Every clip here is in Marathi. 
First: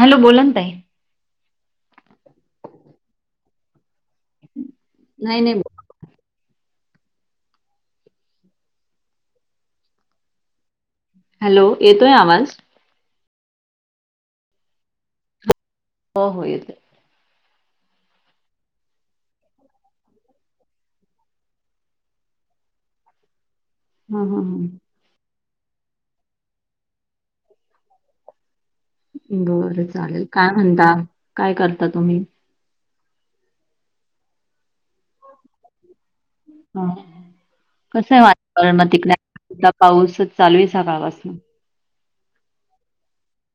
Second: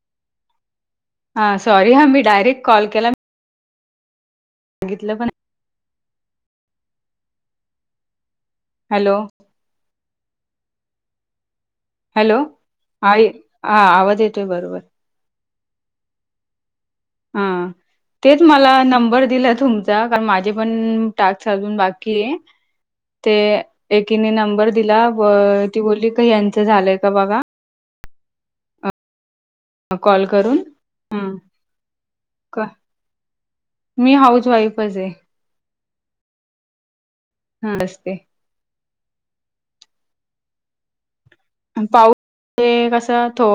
हॅलो बोलाना ताई. हां सॉरी हा मी डायरेक्ट कॉल केला. सांगितल. [unintelligible] हॅलो हॅलो येतोय आवाज? हां येत हा आवाज येतोय बरोबर. हो हो येतोय. हां तेच मला नंबर दिला तुमचा कारण माझे पण टास्क आजून बाकी आहेत. ते हां, एकीने हां, हां. नंबर दिला ती बोलली का यांच झालय का बघा. बर चालेल कॉल काय करून म्हणता ह काय करता तुम्ही? मी हाऊस वाईफच आहे. ह हा असते कस वाट बघा ना तिकडे पाऊस चालू आहे सकाळपासून. आणि पाऊस ते कस थो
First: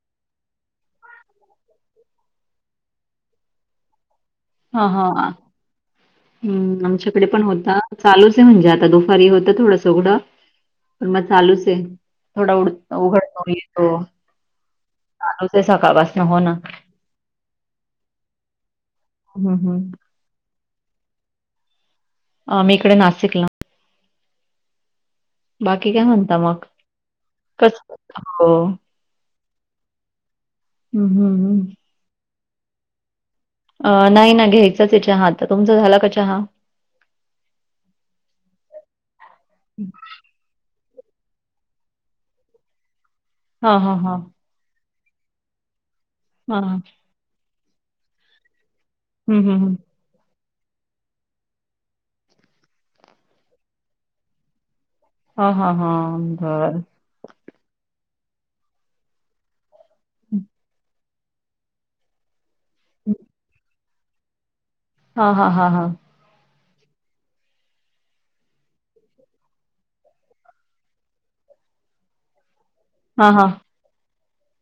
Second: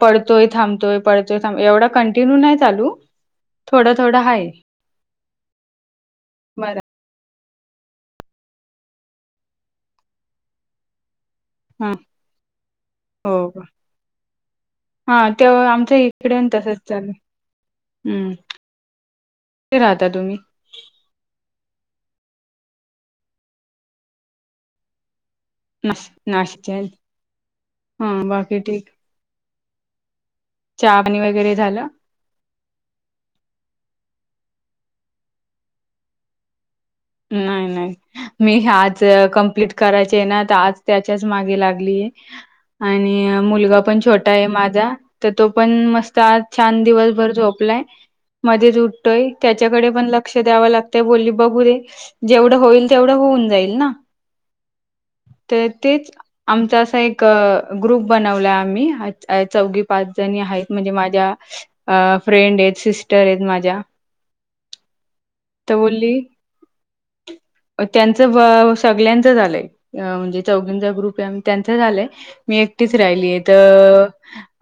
पडतोय थांबतोय पडतोय थांब एवढा कंटिन्यू नाही चालू. थोडा थोडा हाय. हां हां बरं हम्म आमच्याकडे पण होता चालूच आहे म्हणजे आता दुपारी होता थोडस उघडा. पण मग चालूच आहे हा थोडा उ उघडतो येतो. हां चालूच आहे तेव्हा आमच्या सकाळपासून. इकडे हो पण ना. तसच आहे. हम्म हं, कुठे हं. राहता तुम्ही? आम्ही इकडे नाशिकला. बाकी नाश काय म्हणता मग? नाशिकच्या आहेत. [inaudible] कस हा हो. बाकी चा हं, आणी हं, वगैरे हं. झालं? अ नाही ना घ्यायचच ये चहा, तर तुमचा झाला का चहा? नाही नाही. मी आज कंप्लीट करायचे आहे ना तर आज त्याच्याच मागे लागलीये. आणि हां, मुलगा हां, पण हां. छोटा आहे माझा तर तो पण मस्त चा हां, हां. छान दिवसभर झोपलाय मध्येच उठतोय हं, हं, हं. त्याच्याकडे पण ल लक्ष द्याव लागतय बोलली बघू रे जेवढं होईल तेवढं होऊन जाईल ना. [inaudible] हां, तर हां, तेच हां. आमचा बरं. असा एक क ग्रुप बनवला आम्ही चौघी, पाच जणी आहेत म्हणजे माझ्या अ फ्रेंड आहेत, सिस्टर आहेत माझ्या. हा हा हा हा. अ त्यांचं सगळ्यांचं झालंय म्हणजे चौघिचा ग्रुप आहे त्यांचं झालंय मी एकटीच हां, राहिलीय हां. तर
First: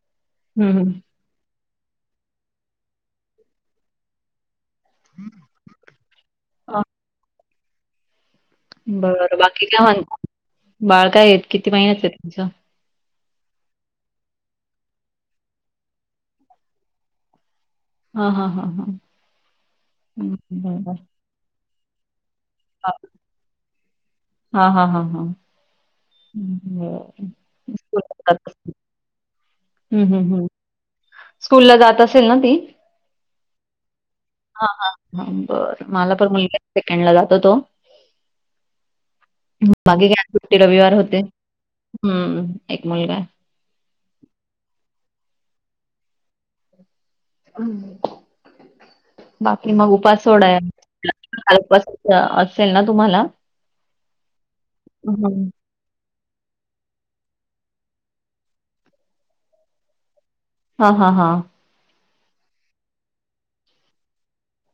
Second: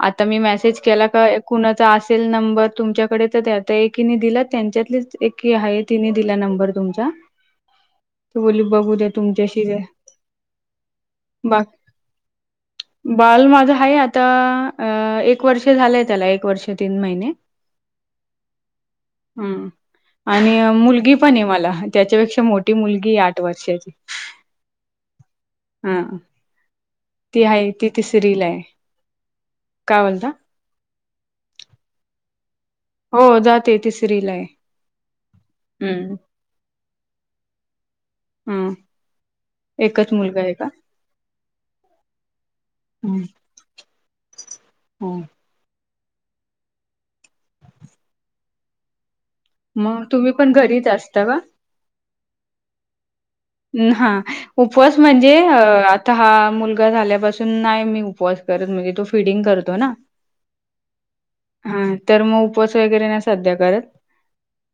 आता मी हं, मेसेज हं. केला का कुणाचा असेल नंबर तुमच्याकडेच त्यात एकीने दिला त्यांच्यातलीच एक आहे तिने दिला नंबर तुमचा. ती बोलली बघू द्या बर तुमच्याशी बाकी काय म्हणता? बाळ काय आहेत किती महिन्यात आहे तुमचं? बाल माझ आहे आता एक वर्ष झालंय त्याला एक वर्ष तीन महिने. हां, हां, हां, हां. [inaudible] हं, आणि अ बरं. मुलगी पण ये मला हं त्याच्यापेक्षा मोठी मुलगीये आठ वर्षाची. हा हा हा हा. हा. हम् ह. ती हाये ती तिसरीलाय. हम् हम् हम्, स्कूलला जात असेल ना ती? हो जाते तिसरीला आहे. [inaudible] हा हा, हम् ह बर हं, मला तर मुलग्या सेकंड ला जातो तो. हम्‌. बाकी काय आज सुट्टी रविवार होते. हम्म एक मुलगा. हम्म्. बाकी मग उपास तुम्ही पण सोडाय घरीच असता का? [unintelligible] असेल ना तुम्हाला? अं हा उपवास म्हणजे हं. अ- आता हा मुलगा झाल्यापासून नाई मी उपवास करत म्हणजे तो फिडिंग करतो ना. हा हा हा. हा तर म उपवास वगैरे नाही सध्या करत.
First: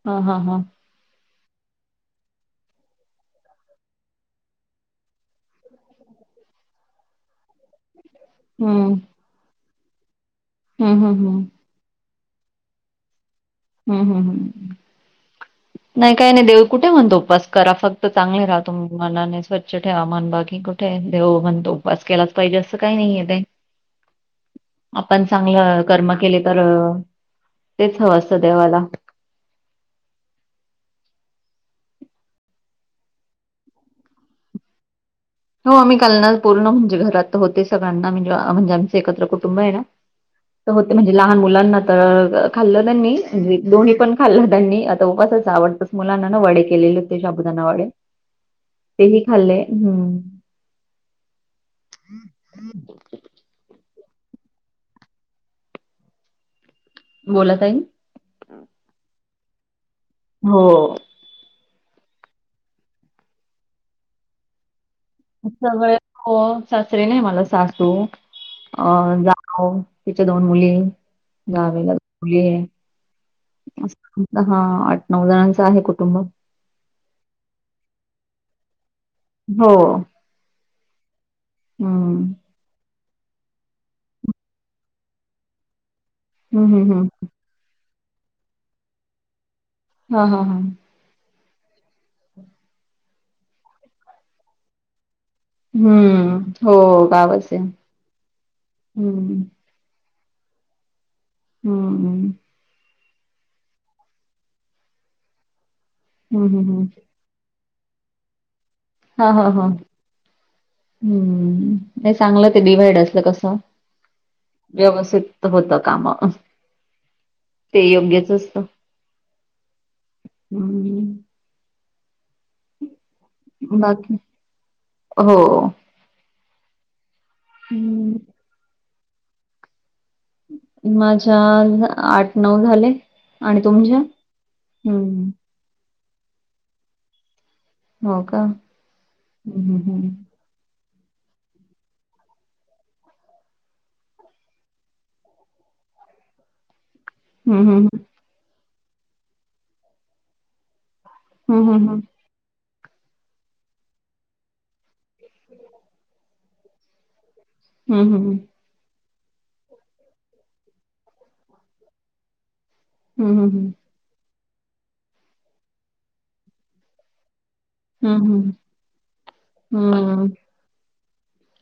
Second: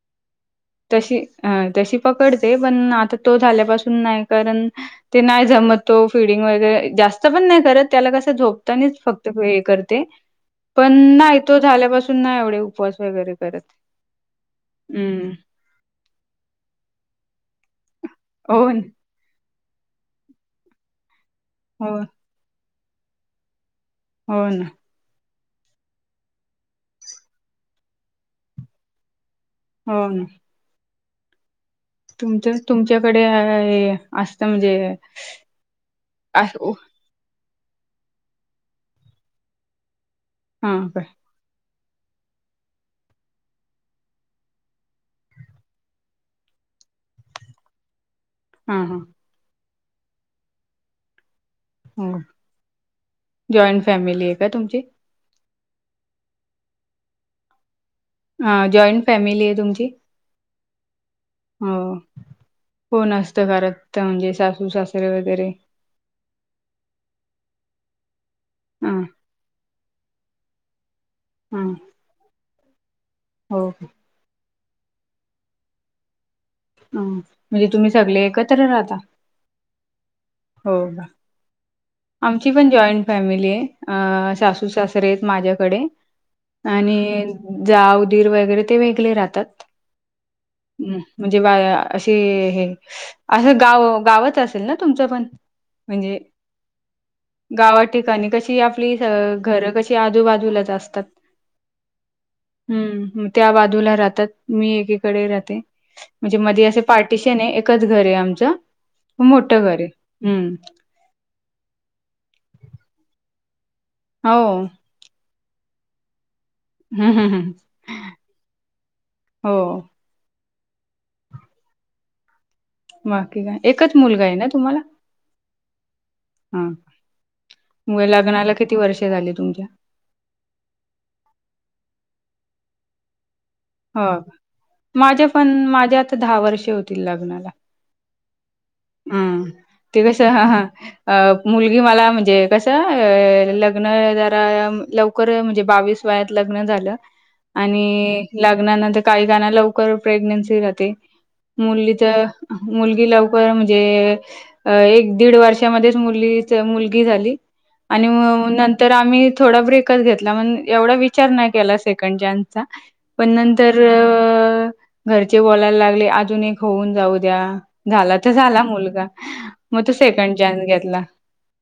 हा ह हा. तशी हा तशी पकडते पण आता तो झाल्यापासून नाई कारण ते नाही जमत तो फिडिंग वगैरे जास्त पण नाय करत त्याला कसं हं. झोपतानीच फक्त हे करते पण हं, हं, नाय हं. तो झाल्यापासून नाय एवढे उपवास वगैरे करत. हम् हम्म हम् हम्म नाई काय नाय देव कुठे म्हणतो उपवास करा फक्त चांगले हो रहा ना. तुमी मनाने स्वच्छ ठेवा मन बाकी कुठे देव म्हणतो हो उपवास केलाच् पायजे असं काई नाईये बें. होय ना. आपण चांगलं कर्म केले तर तेच हवं असतं देवाला. हो ना. तुमच तुमच्याकडे असत म्हणजे. हो आम्ही कालनार पूर्ण असं म्हणजे घरात होते सगळ्यांना म्हणजे आमच एकत्र कुटुंब आहे ना. हां होते का म्हणजे लांब. लहान मुलांना त खाल्ल त्यांनी म्हणजे दोन्ही पण खाल्ल त्यांनी आता उपवासाच आवडत. मुलांना ना वडे केलेले होते शाबुदाना वडे हां हां ते ही खाल्ले हम्म हो जॉइंट फॅमिलीये का तुमची? बोला ताई. हां जॉईंट फॅमिली आहे तुमची? हो हो कोण असत घरातत म्हणजे सासू सास सगळ हो सासरे नाई मला सासू अ हां जा हो तिच्या दोन मुली हां जावेला दोन मुली आहेत. हो. हा आठ नऊ जणांच आहे कुटुंब. म्हणजे तुम्ही सगले एकत्र राहता? हो हो हम्म आमची पण जॉईंट फॅमिलीये सासू सासरे आहेत माझ्याकडे. हम्म हम्म आणि हम्म जाउ दीर वगैरे ते वेगले राहतात. हां हां हां म्हणजे बा अशे हे अस गाव गावच असेल ना तुमच पण? म्हणजे हम्म हो गावच. आहे. गावा ठिकाणी कशी आपली हम्म घर कशी आजूबाजूलाच असतात. हम्म हम्म हम्म त्या बाजूला राहतात मी एकीकडे राहते म्हणजे हम्म मध्ये असे हम्म पा र्टिशन आहे एकच घर आहे आमच हा हा मोठ हा. घर आहे. हम्म नाही चांगलच ते डिव्हाइड असल का अस. हो व्यवस्थित होत काम. हम्म हम्म ते योग्यच असत. हो बाकी काय एकच बाकी मुलगा आहे ना तुम्हाला? हो हां म हम्म. लग्नाला किती वर्षे झाली तुमच्या? माझ्या आठ नऊ झाले. आणि तुमच्या? हो माझे हं. पण माझ्या आता दहा वर्ष होतील लग्नाला. हो का? हम्म हं, हं, हं. ते कस मुलगी मला म्हणजे कस लग्न जरा लव कर म्हणजे बावीस वयात लग्न झाल. हं, हं, हं. आणि लग्नानंतर काही जणांना लवकर प्रेग्नेन्सी राहते. मुलीच हं, तर मुलगी लवकर म्हणजे अ एक दीड वर्षामध्येच मुलीच मुलगी झाली आणि हं, हं. नंतर तर आम्ही थोडा ब्रेकच घेतला म्हण एवढा विचार नाही केला सेकंड चान्सचा. पण हं, हं, हं. नंतर घरचे बोलायला लागले अजून एक होऊन जाऊ द्या. हं, हं, हं. झाला हं, तर हं. झाला मुलगा मग तो सेकंड चान्स घेतला.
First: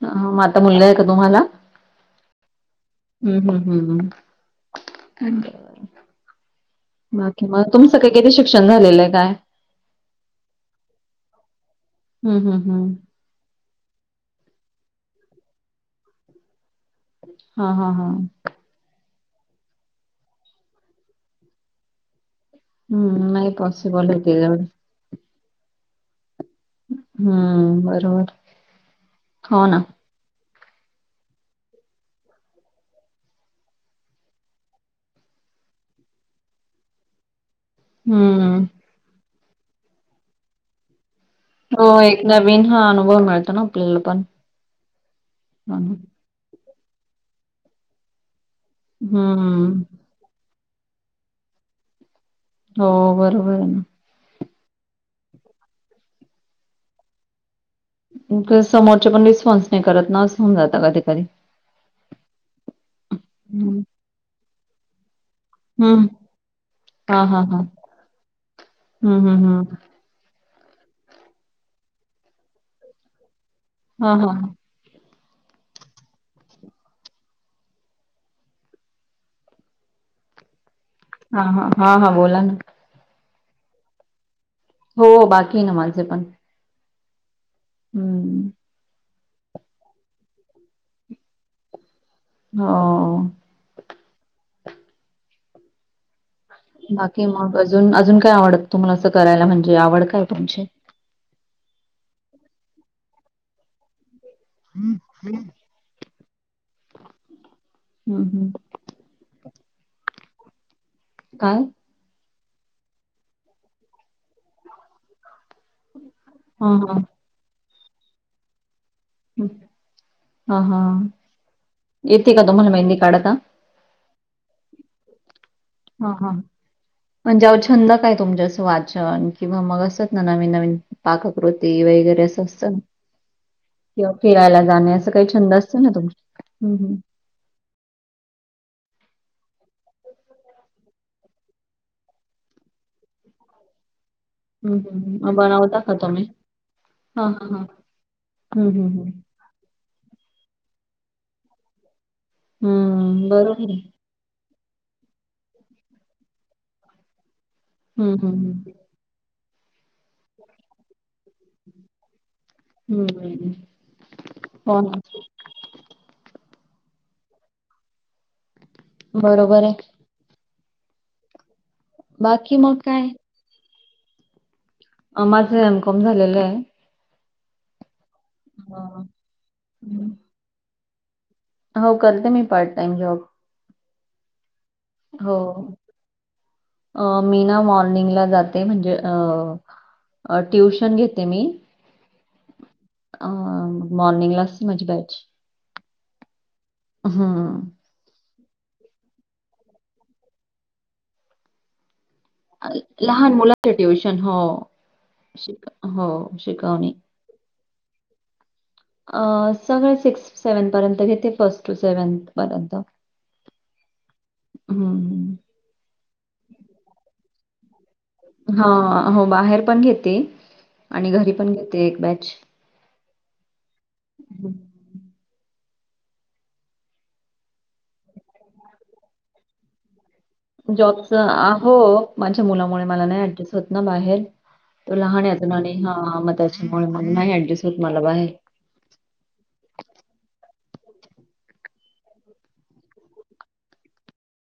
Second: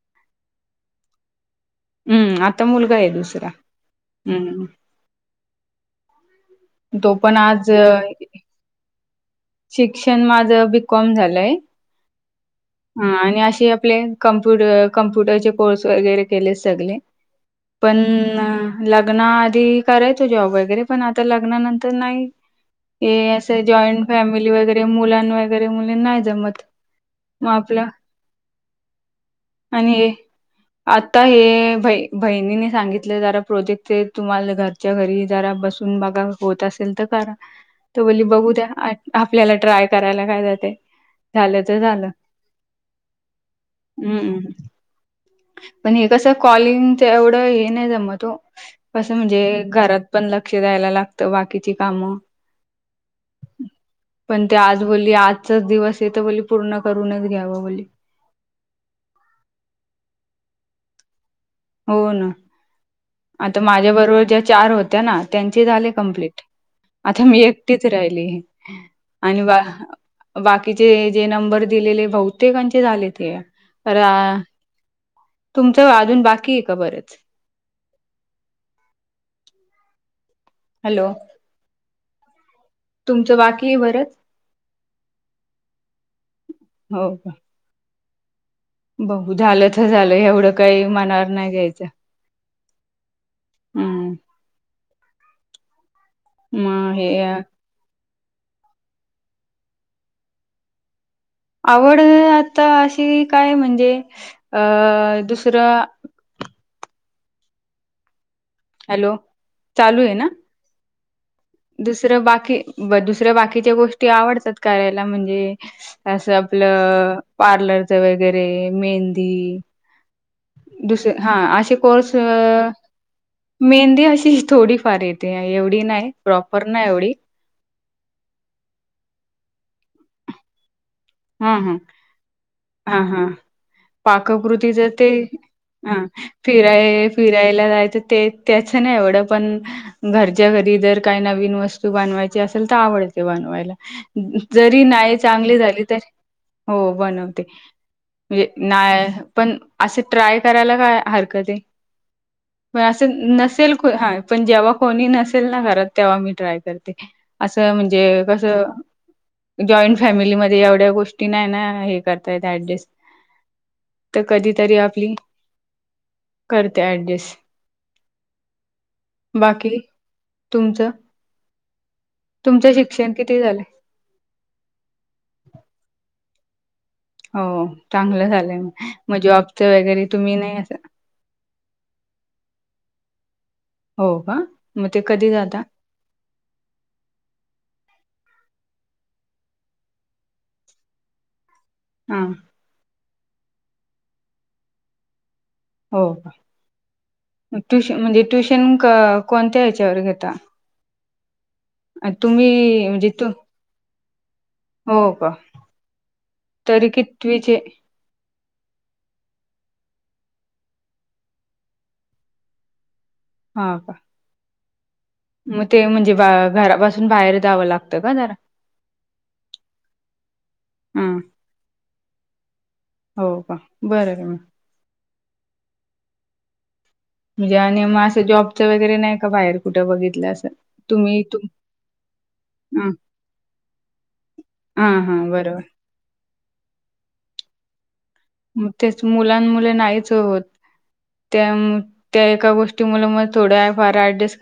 हं म आताा मुलगा आहे का तुम्हाला? हम्म.. आता मुलगा आहे हं, दुसरा. हं, हं. हम्म तो पण बाकी म आज तुमचं काही, किती शिक्षन झालेलंय, काय? शिक्षन माझ बीकॉम झालंय. हं, हं, हं, आणि अशे आपले कम्पूटर..., कम्पूटरचे कोर्स वगैरे केलेत सगले. हां, हां, पन् हां. न लग्ना आधी करायचो जॉब वगैरे, पण आता लग्नानंतर नाई हे हम्म नाही असे जॉईंट पॉसिबल आहे फॅमिली त्याच्यावर वगैरे, मुलां वगैरे, मुलीं नाही जमत. मग हम्म, आपलं बरोबर. हो ना. आणि हे आता हे भय् भईणीने सांगितलं, जरा प्रोजेक्ट ते तुम्हालं घरच्या घरी जरा बसून हं बघा, होत असेन त करा. त बोलली बघू हम्म द्या. [unintelligible] आपल्याला ट्राय करायला काय जाते. झालं तर हो झालं. एक नवीन हा अनुभव मिळतो न आपल्याला पण. हम्म हो ना. पण हे कसं कॉलिंगच, एवढं हे नाही जमत ओ. कसं म्हणजे हम्म घरात पन ल क्ष द्यायला लागत, बाकीची काम हो, बरोबर आहे न. पण ते आज बोलली आजचाच दिवसये, त बोलली पूर्ण करूनच घ्यावं बोलली. समोरचे पण रिस्पॉन्स नाही करत न असं होऊन जात काधी कधी. हो न. आता हम्म माझ्या बरोबर ज्या चार होत्या ना, त्यांचे झाले हम्म कम्प्लीट. हा आता मी हा हा एकटीच राहिली आहे हम्म आणि हम्म बा हम्म बाकीचे जे नंबर दिलेले, बहुतेकांचे झाले ते. तर हा हा तुमचं अजुन बाकीये का बरचं? हॅलो हा हा हा हा, बोला न. तुमचं बाकीये बरंच? हो, बाकीये न माझे पण. हो. हम्म बघू, झालं तर झालं, एवढं काही मनावर नाही घ्यायचं. हं हम्म. मग हे बाकी मग अजून, अजून काय आवडत तुम्हाला असं करायला, म्हणजे आवड कायाय तुमची? आवड आता अशी काय म्हणजे अं दुसरं हम् हम् हॅलो, चालूये ना? काय? दुसरं बाकी ब, दुसऱ्या बाकीच्या गोष्टी आवडतात करायला म्हणजे असं हा आपलं पार्लरच वगैरे, मेहंदी. हा हां, हां. दुस-या हा आशे कोरस् येते का तुम्हाला मेहंदी काढता? - मेहंदी अशी ही.. थोडी फार येते, एवढी नाही, हां, हां. प्रॉपर नाही एवढी. म्हणजे अवो, छंद काय तुमच? असं वाचन, किंवा मग असचंन नवीन नवीन. पाककृती वैगेरे असं असतं ना. हां हां. किंवा फिरायला जाणे, असं काही छंद असतील हा नं तुमचे? हंहं फिराय फिरायला जायचं ते, त्याचे नाही एवढं पन घरच्या घरी जर काही नवीन वस्तू बानवायची असेल, तर आवडते बनवायला. हं, जरी हं. नाही हं. मग चांगली बनवता झाली- - का तरी तुम्ही? हो हां, बनवते. हां, हां. म्हणजे हं, हं, नाय हं. पण असे ट्राय करायला काय हरकते. पण असे हं, बरोबर नसेल, आहे. हा. पण जेव्हा कोणी नसेल ना घरात. तेव्हा मी ट्राय करते. असं हं, म्हणजे हं, कसं? हं. जॉईंट फॅमिलीमध्ये एवढ्या गोष्ट टी नाय ना हे करता येत. ऍडजस्ट. हं. तर कधी तरी हो ना. आपली करते ऍडजस्ट. बरोबर आहे. बाकी? तुमचं? बाकी तुमचं मग काय? शिक्षण किती झाले? माझं एमकॉम झालेलंय. हो चांगलं झालंय. म जॉब चा वगैरे हं. तुम्ही नाही हो करते मी पार्ट टाइम जॉब. हो का? मग ते कधी हो जाता? मी ना मॉर्निंगला जाते. म्हणजे अ अ ट्युशन घेते मी. हा. अ मॉर्निंगला च माझी बॅच. हो का? हं. ट्युश म्हणजे ट्युशन क कोणत्या ह्याच्यावर घेता? आ तुम्ही- - लहान मुलांचे ट्युशन. हो हो का? श हो तरी शिकवणी. कितवीचे? अ सगळे सिक्स सेव्हन पर्यंत घेते. फर्स्ट टू सेव्हनथ पर्यंत. हा का? हम्म हम्म. ते म्हणजे घरापासून बाहेर जाव लागत. हा हो बाहेर पण घेते. आणि हां. घरी पण घेते. एक बॅच. हो का? बरय की म. म्हणजे आणि मग असं जॉबचं वगैरे नाही का बाहेर कुठं बघितलं असं? जॉबच तुम्ही तुम हो. माझ्या मुला मुळे हां. मला नाही ऍडजस्ट होत ना बाहेर. तो हां, लहान हां. अजून. बरोबर. आणि हा म त्याच्यामुळे नाही ऍडजस्ट होत मला बाहेर. म तेच. मुलां मुले नाहीच होत. त्या त्या एका गोष्टी मुळ मग थोड्या फार ऍडजस्ट